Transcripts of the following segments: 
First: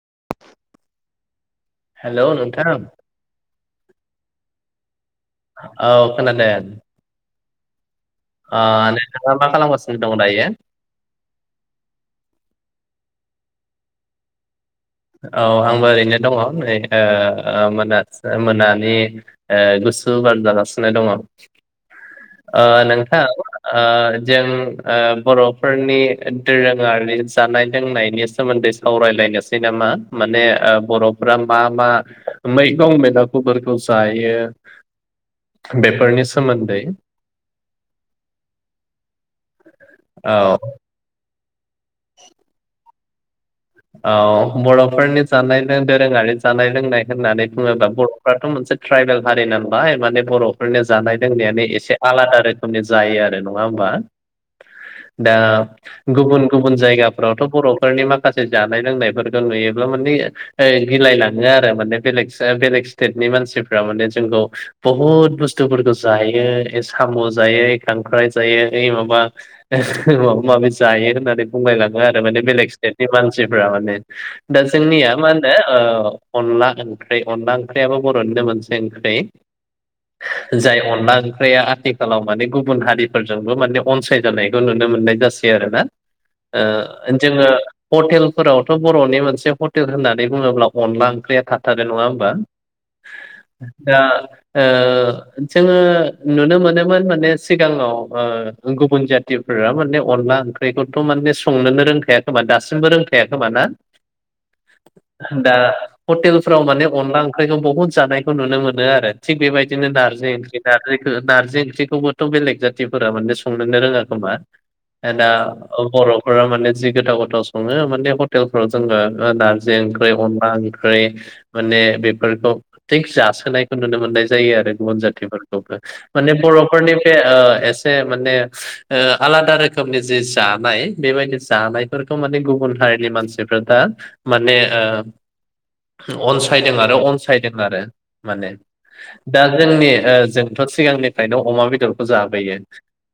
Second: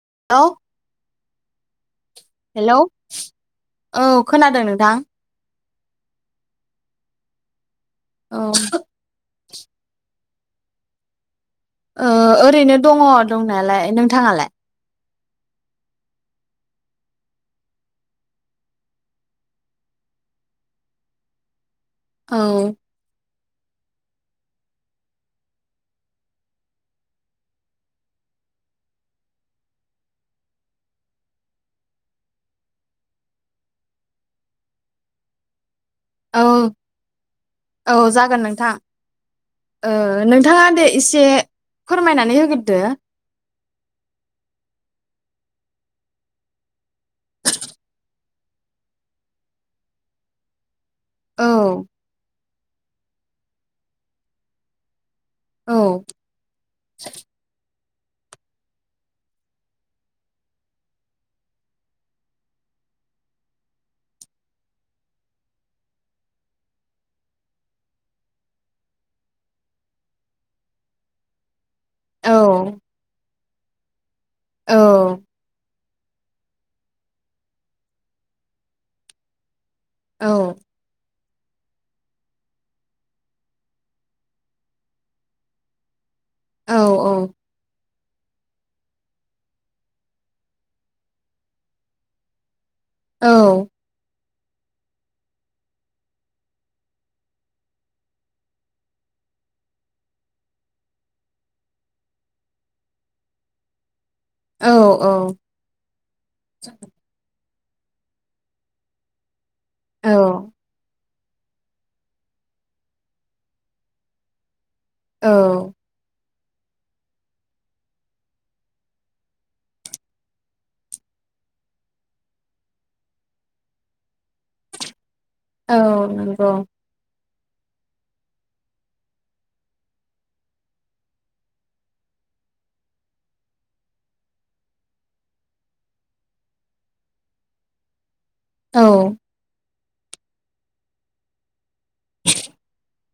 [unintelligible] Hello नोंथां hello औ खोनादों नोंथां? औ खोनादों। औ ओ नोंथाङा मा खालामगासिनो दं दायो? ओ ओरैनो दङ दंनायालाय। नोंथाङालाय? औ आंबो ओरैनो दङ नै ओ ओ मोनास मोनानि ओ [unintelligible] [unintelligible] बार जागासिनो दङ औ ओ नोंथां ओ जों ओ बर'फोरनि दोरोङारि जानाय लोंनायनि सोमोन दै सावरायलायनो सान [unintelligible] माने ओ बर'फ्रा मा मा मैगं [unintelligible] जायो [inaudible] फोरनि औ सोमोन्दै औ जागोन नोंथां ओ औ नोंथाङा दे इसे फोरमायनानै होगोरदो। औ बर'फोरनि जानाय लों दोरोङारि जानाय लोंनाय होननानै बुङोबा बर'फ्राथ' मोनसे ट्राइबेल हारि नालाय माने बर'फोरनि जानाय औ लोंनायानो एसे आलादा रोखोमनि जायो आरो नङा होमबा? दा औ गुबुन-गुबुन जायगाफोरावथ' बर'फोरनि माखा से जानाय लोंनायफोरखौ नुयोब्ला माने ओ गिलाय लाङो आरो माने बेेलेग से स्टेटनि मानसिफ्रा माने जोंखौ बुहुत बुस्थुफोरखौ जायो साम' जायो खांख्राय जायो इ माबा माबा-माबि जायो होननानै बुंलायलाङो आरो औ माने बेलेग स्टेटनि मानसिफ्रा माने। दा औ जोंनिया मा होनो ओ अनला ओंख्रै अनला ओंख्रैयाबो बर'निनो मोनसे ओंख्रै। औ जाय अनला ओं ख्रैया आथिखालाव माने गुबुन हारिफोरजोंबो माने अनसायजानायखौ नुनो मोननाय जासै आरो ना। औ ओ जोङो हटेलफोरावथ' बर'नि मोनसे हटेल होननानै बुङोब्ला अनला ओंख्रिया थाथारो नङा होमबा? औ दा ओ जोङो नुनो मोनोमोन माने सिगाङाव ओ गुबुन जाथि फोरा माने अनला ओंख्रिखौथ' माने संनोनो रोंखाय खोमा दा सिमबो रोंखाया खोमा ना? औ औ दा हटेल फोराव माने अनला ओं ख्रैखौ बहुत जानायखौ नुनो मोनदों आरो थिक बेबायदिनो नारजि ओंख्रि नारजि खो नारजि ओंख्रिखौबोथ' बेलेग जाथिफोरा माने संनोनो रोङा खोमा। [unintelligible] दा औ बर'फोरा माने जि गोथाव-गोथाव सङो माने हटेलफोराव जोङो नारजि ओंख्रि अनला ओंख्रि माने बेफोरखौ थिग जासोनायखौ नुनो मोननाय जायो आरो गुबुन जाथिफोरखौबो। औ माने नंगौ बर'फोरनि बे ओ एसे माने ओ आलादा रोखोमनि जि जानाय बेबायदि जानायफोर खौ माने गुबुन हारिनि मानसिफ्रा दा माने ओ अनसायदों आरो अनसायदों आरो। माने औ दा जोंनि ओ जोंथ' सिगांनिफ्रायनो अमा बे दरखौ जाबोयो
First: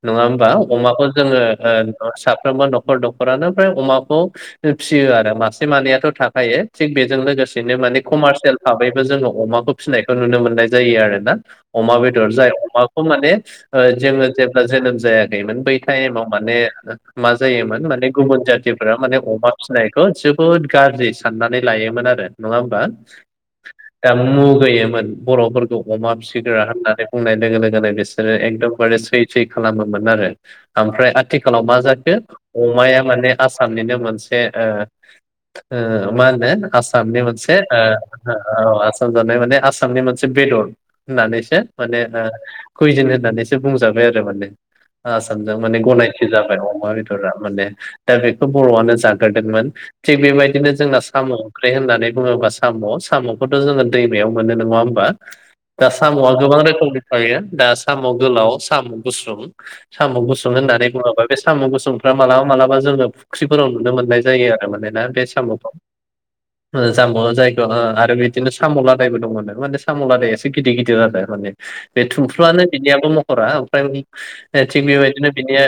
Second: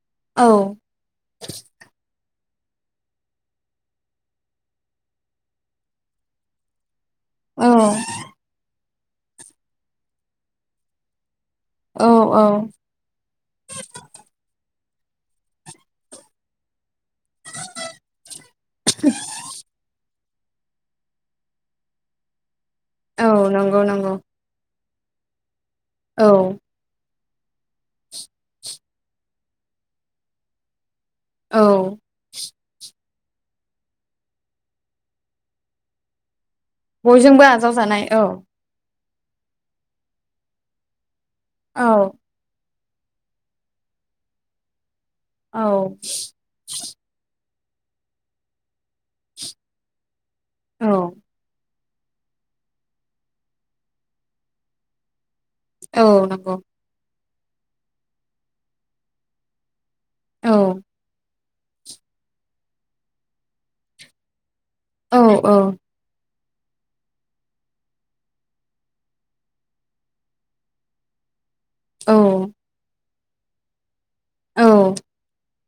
नङा औ होमबा अमाखौ जोङो साफ्रोमबो न'खर न'खरानो फ्राय अमाखौ फिसियो आरो मासे मानैयाथ' थाखायो थिग बे जों औ लोगोसेनो माने कमारसियेल भाबैबो जों अमाखौ फिसिनायखौ नुनो मोननाय जायो आरोना अमा औ बेदर जाय औ अमाखौ माने ओ जोङो जेब्ला जोनोम जायाखैमोन बै टाइम आव माने ओ मा जायोमोन माने गुबुन जाथिफोरा माने अमा फिसिनायखौ जोबोद गाज्रि साननानै लायोमोन आरो नङा हो मबा औ नंगौ नंगौ दा मुगैयोमोन बर'फोरखौ अमा औ फिसिग्रा होननानै बुंनाय लोगो लोगोनो बिसोरो एकदमबारे सै-सै खालामोमोन आरो ओमफ्राय औ आथिखालाव मा जाखो अमाया माने आसामनिनो मोनसे ओ-ओ मा होनो आसामनि बयजोंबो मोनसे आजावजानाय औ ओ-ओ औ आसाम जानाय माने आसामनि मोनसे बेदर होननानैसो औ माने ओ कुइजन होननानैसो बुंजाबाय आरो माने आसामजों औ माने गनायथि जाबाय अमा बेदरा माने दा बेखौ बर'आनो जाग्रोदोंमोन थिग बेबायदिनो जोंना औ साम' ओं ख्रि होननानै बुङोबा साम'-साम'खौथ' जोङो दैमायाव मोनो नङा होमबा। दा औ साम'आ नंगौ गोबां रोखोमनि थायो दा साम' गोलाव साम' गुसुं साम' औ गुसुं होननानै बुङोबा बे साम' गुसुंफ्रा मालाबा मालाबा जोंनो फुख्रिफोराव नुनो मोननाय जायो आरो माने ना औ बे औ साम'खौ [inaudible] ओ जामब' जाय दंङो आरो बिदिनो साम' लादायबो दङ नो माने साम' लादाया एसे गिदिर-गिदिर आरो माने बे औ थुमफ्रुआनो बिनियाबो महरा औ ओमफ्राय थिग बेबायदिनो बिनिया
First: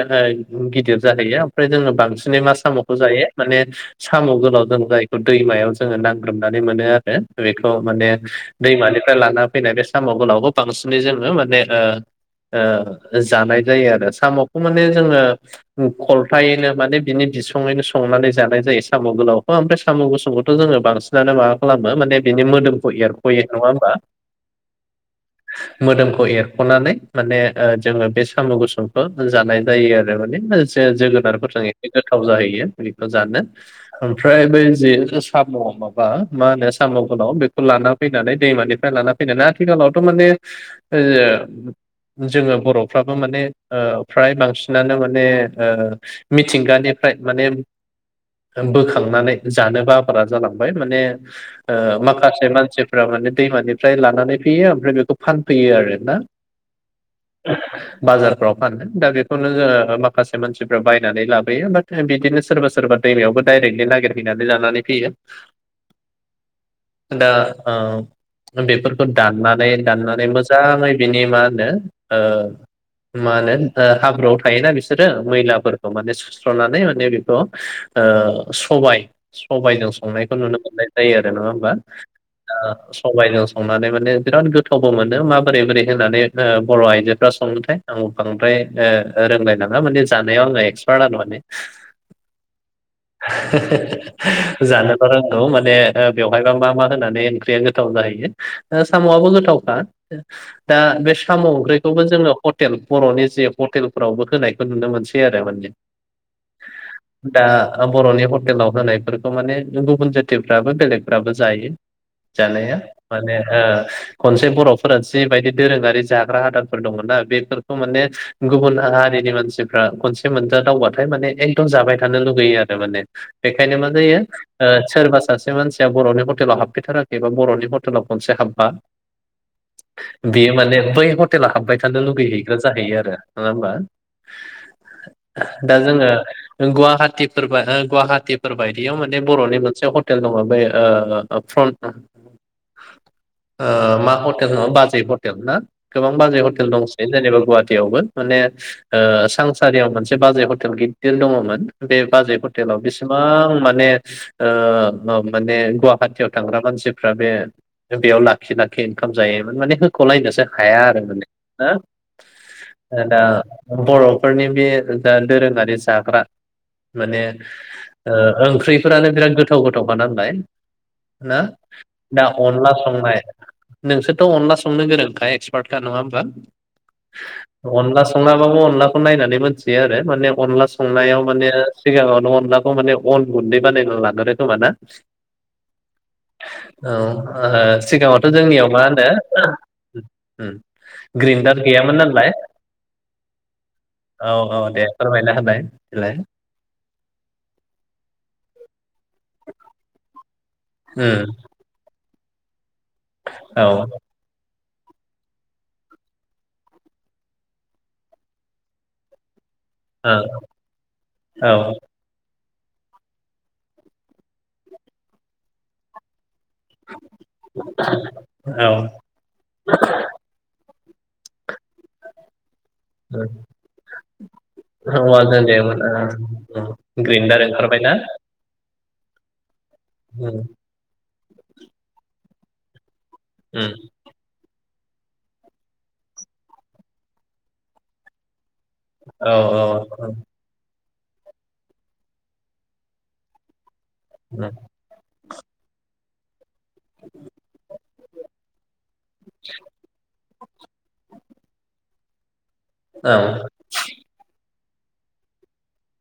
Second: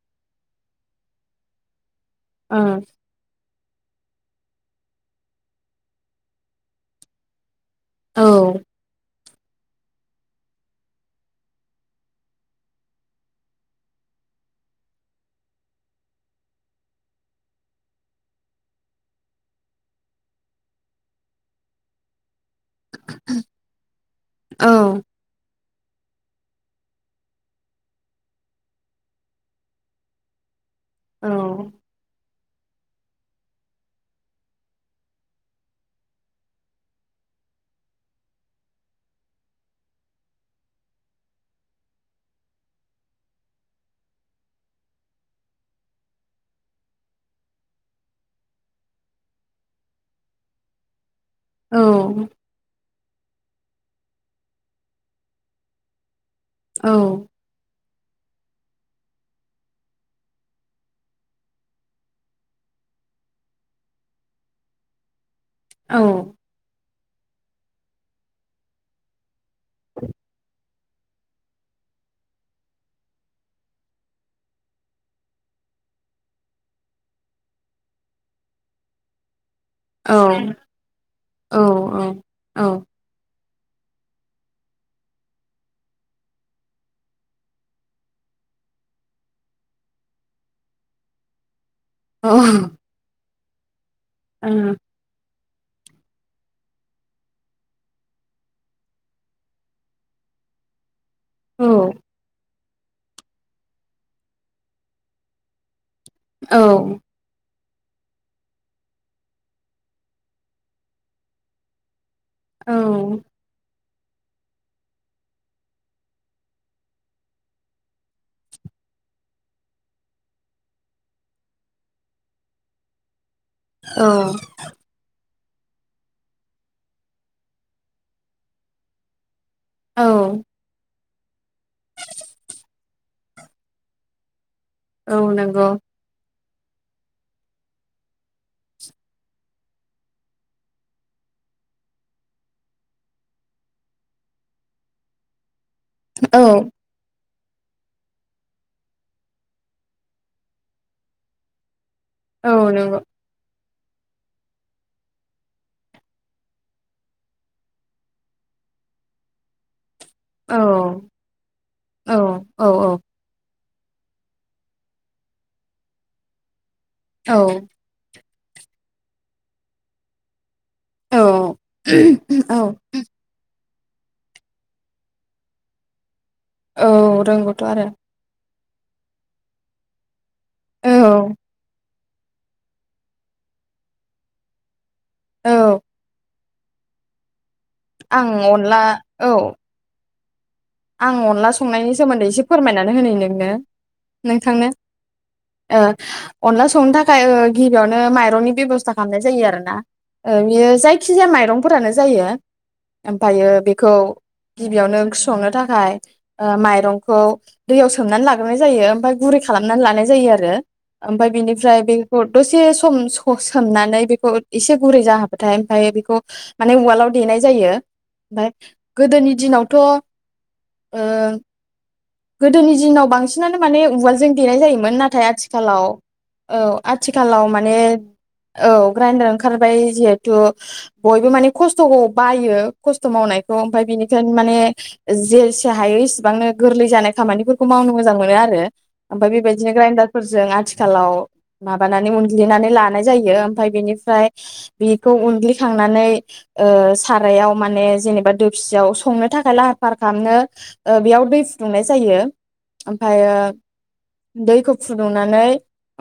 ओ गिदिर जाहैयो ओमफ्राय जोङो बांसिनै मा औ साम'खौ जायो। माने साम' गोलाव जों जायखौ दैमायाव जोङो दांग्रोमनानै मोनो आरो बे खौ माने औ दैमानिफ्राय लाना फैनाय बे साम' गोलावखौ बांसिनै जोङो माने ओ ओ जानाय जायो आरो साम'खौ माने जोङो खलथायैनो माने बिनि बिसङैनो संनानै जानाय जायो साम' गोलावखौ ओमफाय साम' गुसुखौथ' जोङो बांसिनानो माबा खालाम मो माने बिनि मोदोमखौ एरख'यो नङा होमबा? औ मोदोमखौ एरख'नानै माने ओ जोङो बे साम' गुसुंखो जानाय जायो आरो माने औ जोगोनारफोरजों एसे गोथाव जाहैयो बेखौ जानो ओमफ्राय बै जि साम' माबा मा होनो साम' गोलाव बेखौ लाना फैनानै दैमानिफ्राय लाना फैनानै आथिखालावथ' माने ओ जोङो बर'फ्राबो माने ओ फ्राय बांसिनानो माने ओ मिथिंगानिफ्राय माने बोखांनानै जानो बाग्रा जालांबाय माने ओ माखासे मानसि फोरा‌ माने दैमानिफ्राय लानानै फैयो ओमफ्राय बेखौ फानफैयो आरो ना। औ। बाजारफ्राव फानो दा बेखौनो जोङो माखासे मानसिफ्रा बाय नानै लाबोयो बा बिदिनो सोरबा सोरबा दैमायावबो डाइरेक्टलि नागिरहैनानै लानानै फैयो। औ। दा ओ बेफोरखौ दाननानै दाननानै मोजाङै बिनि मा होनो ओ मा होनो हाब्रुआव थायोना बिसोरो मैलाफोर माने सुस्र'नानै माने बेखौ ओ सबाय सबाइजों संनायखौ नुनो मोननाय जायो आरो नङा होमबा सबाइजों संनानै माने बिराद गोथावबो मोनो मा बोरै बोरै होनानै ओ बर' आइजोफ्रा संङोथाय आं बांद्राय ओ रोंलाय लाङा माने जानायाव आङो एक्सपार्ट आरो माने अह। [unintelligible] जानो बा रों गौ माने बेवहायबा मा मा होनानै ओंख्रिया गोथाव जाहैयो साम'आबो गोथावखा। दा बे साम' ओंख्रिखौबो जोङो हटेल बर'नि जे हटेलफोरावबो होनायखौ नुनो मोनसै आरो माने औ। ओ बर'नि हटेलाव होनायफोरखौ माने गुबुन जाथिफ्राबो बेलेगफ्राबो जायो। जानाया औ माने ओ खनसे बर'फोरा जिबायदि दोरोङारि जाग्रा आदारफोर दंङ'ना बेफोरखौ माने गुबुन हा रिनि मानसिफ्रा खनसे मोन दावबाथाय माने एकदम जाबाय थानो लुुबैयो आरो माने बेखायनो मा इयो औ ओ सोरबा सासे से मानसिया बर'नि हटेलाव हाबफैथाराखै बा बर'नि हटेलाव खनसे हाबबा औ बेयो माने बै ह' हटेला हाबबाय थानो लुगैहैग्रा जाहैयो आरो नङा होमबा? औ नंगौ दा जोङो गुवाहाटिफोर गुवाहाटिफोर बायदियाव माने बर'नि मोनसे हटेल दङ बे ओ [unintelligible] [inaudible] ओ मा हटेल होनो बाजै हटेल ना? गोबां औ बाजै हटेल दंसै जेनेबा गुवाहाटियावबो माने ओ सांसारियाव मोनस बाजै हटेल गिदिर दङ'मोन बे बाजै औ हटेलाव नंगौ बेसेबां मा ने ओ माने गुवाहाटियाव थांग्रा मानसिफ्रा बे बेयाव लाखि लाखि ओंखाम जायोमोन माने होख'लायनोसो औ हाया आरो माने दा औ औ ओ‌ दा बर'फोरनि बे जा दोरोङारि जाग्रा माने ओ ओंख्रिफोरानो बिराद गोथाव गोथाव खा नालाय। औ ना दा अनला संनाय नोंसोरथ' अनला संनो गोरोंखा एक्सपार्टखा नङा होमबा? औ रोंगौथ' आरो अनला संनांगोमोन। अनलाखौ नायनानै मोनथियो आरो माने अनला संनायाव माने सिगाङावनो अनलाखौ माने अन गुन्दै बानायना लागोरो खोमा ना? औ। औ ओ आं सिगाङावथ' जोंनियाव मा अनला होनो औ उम आं अनला ग्रिन्दार संनायनि गैयामोन सोमोन्दै नालाय एसे फोरमायनानै होनो नोंनो औ औ नोंथांनो दे फोरमायनो ओ अनला संनो थाखाय ओ गिबियावनो माइरंनि बेब'स्था खालामनाय जायो आरोना। ओ बेयो जायखिजाया उम माइरंफोरानो जायो ओमफायो औ बेखौ ओ गिबियावनो संनो थाखाय ओ माइरंखौ दैयाव सोमनानै लाग्रोनाय जायो ओमफाय गुरै खालामनानै लानाय औ जायो आरो ओमफाय बिनिफ्राय औ बेखौ दसे सम स सोमनानै बेखौ एसे गुरै जाहोबाथाय ओमफाय बेखौ माने उवालाव देनाय जायो ओमफाय गोदोनि दिनावथ' ओ गोदोनि दिनाव बांसिनानो माने उवालजों देनाय जायोमोन नाथाय औवाजों आथिखालाव औ आथिखालाव माने ओंखारबाय ना। औ ग्राइन्डार ओंखारबाय जिहेथु बयबो माने खस्थ'खौ बायो। खस्थ' मावनायखौ उम ओमफाय बिनिखायनो माने जेसे हायो इसेबांनो गोरलै जानाय खामानिफोरखौ मावनो मोजां मानो आरो औ ओमफाय औ बेबायदिनो औ ग्रेनेडजों आथिख खालाव माबानानै उनग्लिनानै लानाय जायो ओमफाय बेनिफ्राय उम बेखौ उन ग्लिखांनानै ओ सारायाव माने जेनेबा दोफसियाव संनो थाखाय लाहार फाहार खालामनो ओ बेयाव दै फुदुंनाय जायो औ ओमफाययो दैखौ फुदुंनानै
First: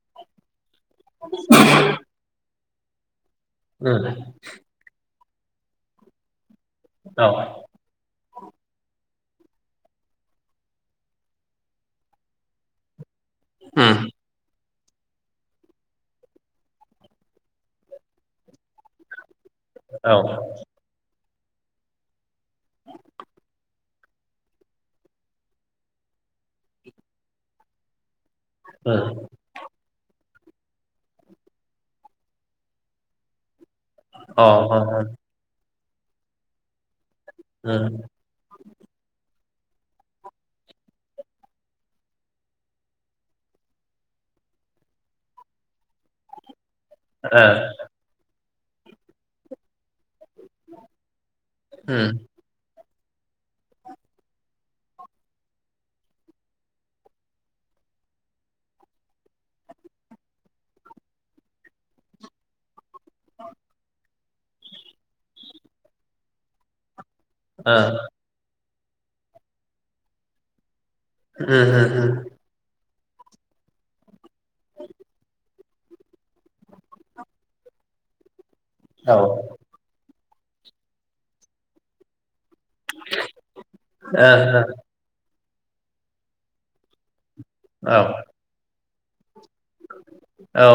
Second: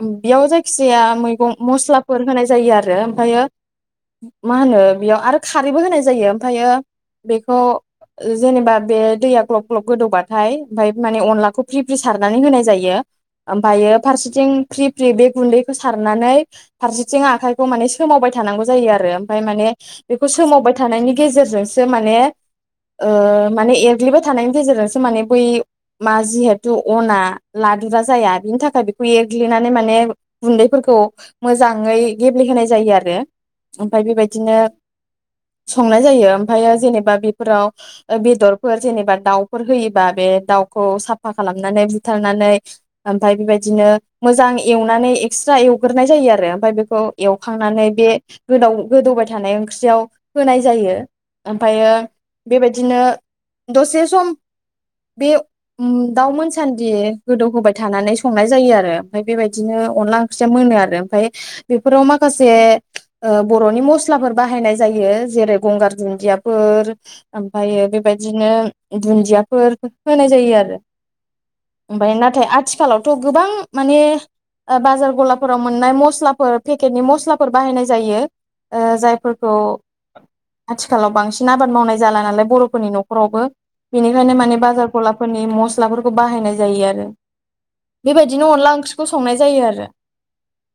बेयाव जायखि जाया मैगं मस्लाफोर होनाय जायो आरो ओमफायो उम मा होनो बेयाव आरो खारैबो होनाय जायो ओमफायो औ बेखौ ओ जेनेबा बे दैया ग्लब ग्लब गोदौबा ओमफाय ओमफाय माने अनलाखौ फ्रि फ्रि सारनानै होनाय जायो ओमफायो उम फारसेथिं फ्रि फ्रि बे गुन्दैखौ सारनानै फारसेथिं आखाइखौ माने सोमावबाय थानांगौ जायो आरो। ओमाय माने अ बेखौ सोमावबाय थानायनि गेजेरजोंसो माने ओ माने एर ग्लिबाय थानायनि गेजेरजोंसो माने बै मा जिहेथु अना लादुरा जाया। बिनि थाखाय उम ओ बेखौ उम एरग्लिनानै माने गुन्दैफोरखौ मोजाङै गेब्लेहोनाय ओमफाय ओ बेबायदिनो उम संनाय जायो ओमफायो जेनेबा फोराव ओ बेदरफोर जेनेबा दाउ फोर होयोबा बे दाउखौ साफा खालामनानै बुथारनानै ओमफाय बेबायदिनो मोजां एवनानै एक्स्रा एवग्रोननाय जायो आरो ओमफाय बे खौ एवखांनानै बे गोदाव गोदौबाय थानाय ओंख्रियाव होनाय जायो ओमफायो बेबायदिनो दसे सम बे उम दाउ मोनसान्दि गोदौ होबाय थानानै संनाय जायो आरो ओमफाय बेबायदिनो अन ला ओंख्रिया मोनो आरो ओमफाय बेफोराव माखासे ओ बर'नि मस्लाफोर बाहायनाय जायो जेरै गंगार दुन्दियाफोर ओमफायो बेबायदिनो दुन्दियाफोर होनाय जायो आरो उम उम ओमफाय नाथाय आथिखालावथ' गोबां माने ओ बाजार गला फोराव मोननाय मस्लाफोर पेकेटनि मस्लाफोर बाहायनाय जायो ओ जायफोरखौ आथिखालाव बांसिन आबाद मावनाय जाला नालाय बर'फोरनि न'खरावबो बेनि खायनो माने बाजारनि मसफोरखौ बाहायनाय जायो आरो ओ बेबायदिनो अनला ओंख्रि औ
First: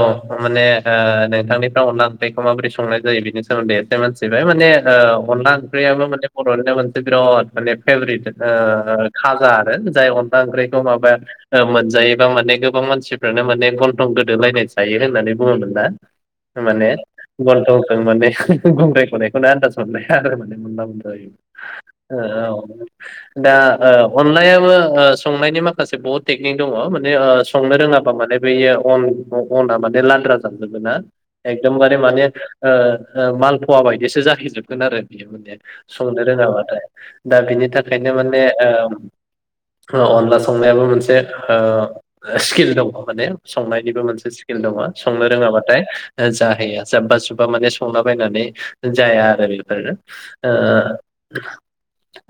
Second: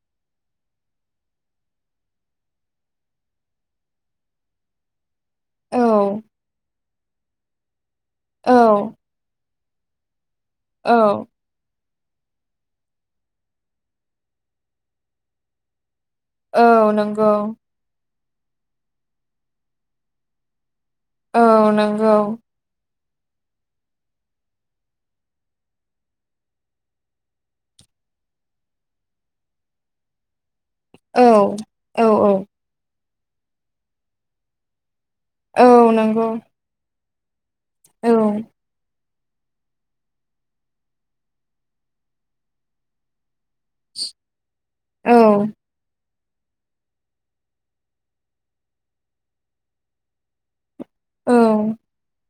माने दा नोंथांनिफ्राय अनला ओंख्रिखौ माबोरै संनाय जायो बिनि सोमोन्दै एसे मोनथिबाय माने ओ अनला ओंख्रियाबो माने बर'निनो मोनसे बिराद माने फेभरिट औ खाजा जाय अनला ओंख्रिखौ औ माबा मोनजायोबा माने गोबां मानसिफोरानो माने गन्थं गोदलायनाय जायो होननानै बुङोमोन ना माने औ नंगौ गन्थंजों माने गुंग्राय खनायखौनो आनन्दास मोनलाया आरो माने मोनबा मोनजायो औ नंगौ ओ दा ओ अनलायाबो ओ संनायनि माखासे बहुद टेकनिक दङ' माने ओ संनो रोङाबा माने बेयो अन अना माने लाद्रा जानमोना औ एकदमबारे औ माने औ ओ माल फवा बायदिसो जाहैजोबगोन आरो बियो माने औ संनो नंगौ रोङाबाथाय दा बिनि औ थाखायनो माने ओ अनला संनायाबो मोनसे स्किल दङ' माने संनायनिबो मोनसे स्किल दङ' औ संनो रोङाबाथाय जाहैया जाब्बा जुब्बा माने संला बायनानै जाया आरो बेफोरो ओ औ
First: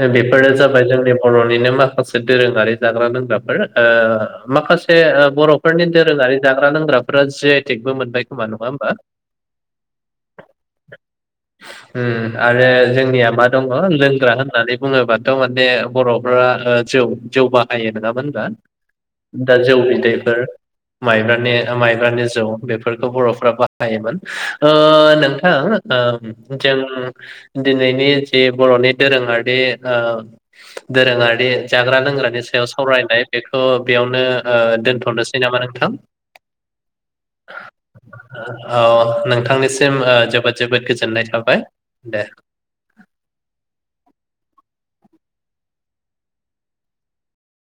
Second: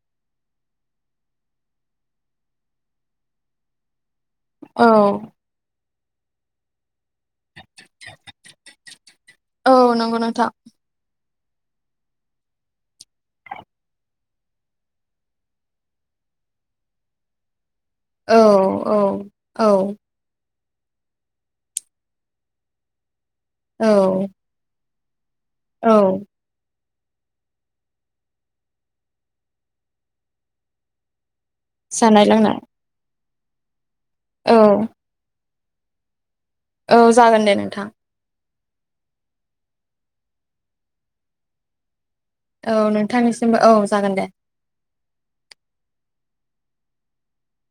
[inaudible] बेफोरो जाबाय जोंनि बर'निनो माखासे दोरोङारि जाग्रा लोंग्राफोर ओ औ माखासे बर'फोरनि दोरोङारि जाग्रा लोंग्रा फोरा जि आइ टेकबो मोनबाय खोमा नङा होमबा? औ नंगौ नोंथां [inaudible] उम आरो जोंनिया मा दङ' लोंग्रा होननानै बुङोबाथ' माने बर'फ्रा जौ जौ बाहायो नङामोन औ होनबा औ दा औ जौ बिदैफोर माइब्रानि माइब्रानि जौ बेफोरखौ बर'फ्रा बाहायोमोन औ ओ नों औ नोंथां जों दिनैनि जि बर'नि दोरोङारि ओ दोरोङारि जाग्रा जानाय लोंग्रानि लोंनाय सायाव सावरायनाय बेखौ बेयावनो औ दोनथ'नोसै नामा नोंथां? औ जागोन दे नोंथां। औ नोंथांनिसिम जोबोद जोबोद गोजोननाय थाबाय दे। औ नोंथांनिसिमबो औ जागोन दे।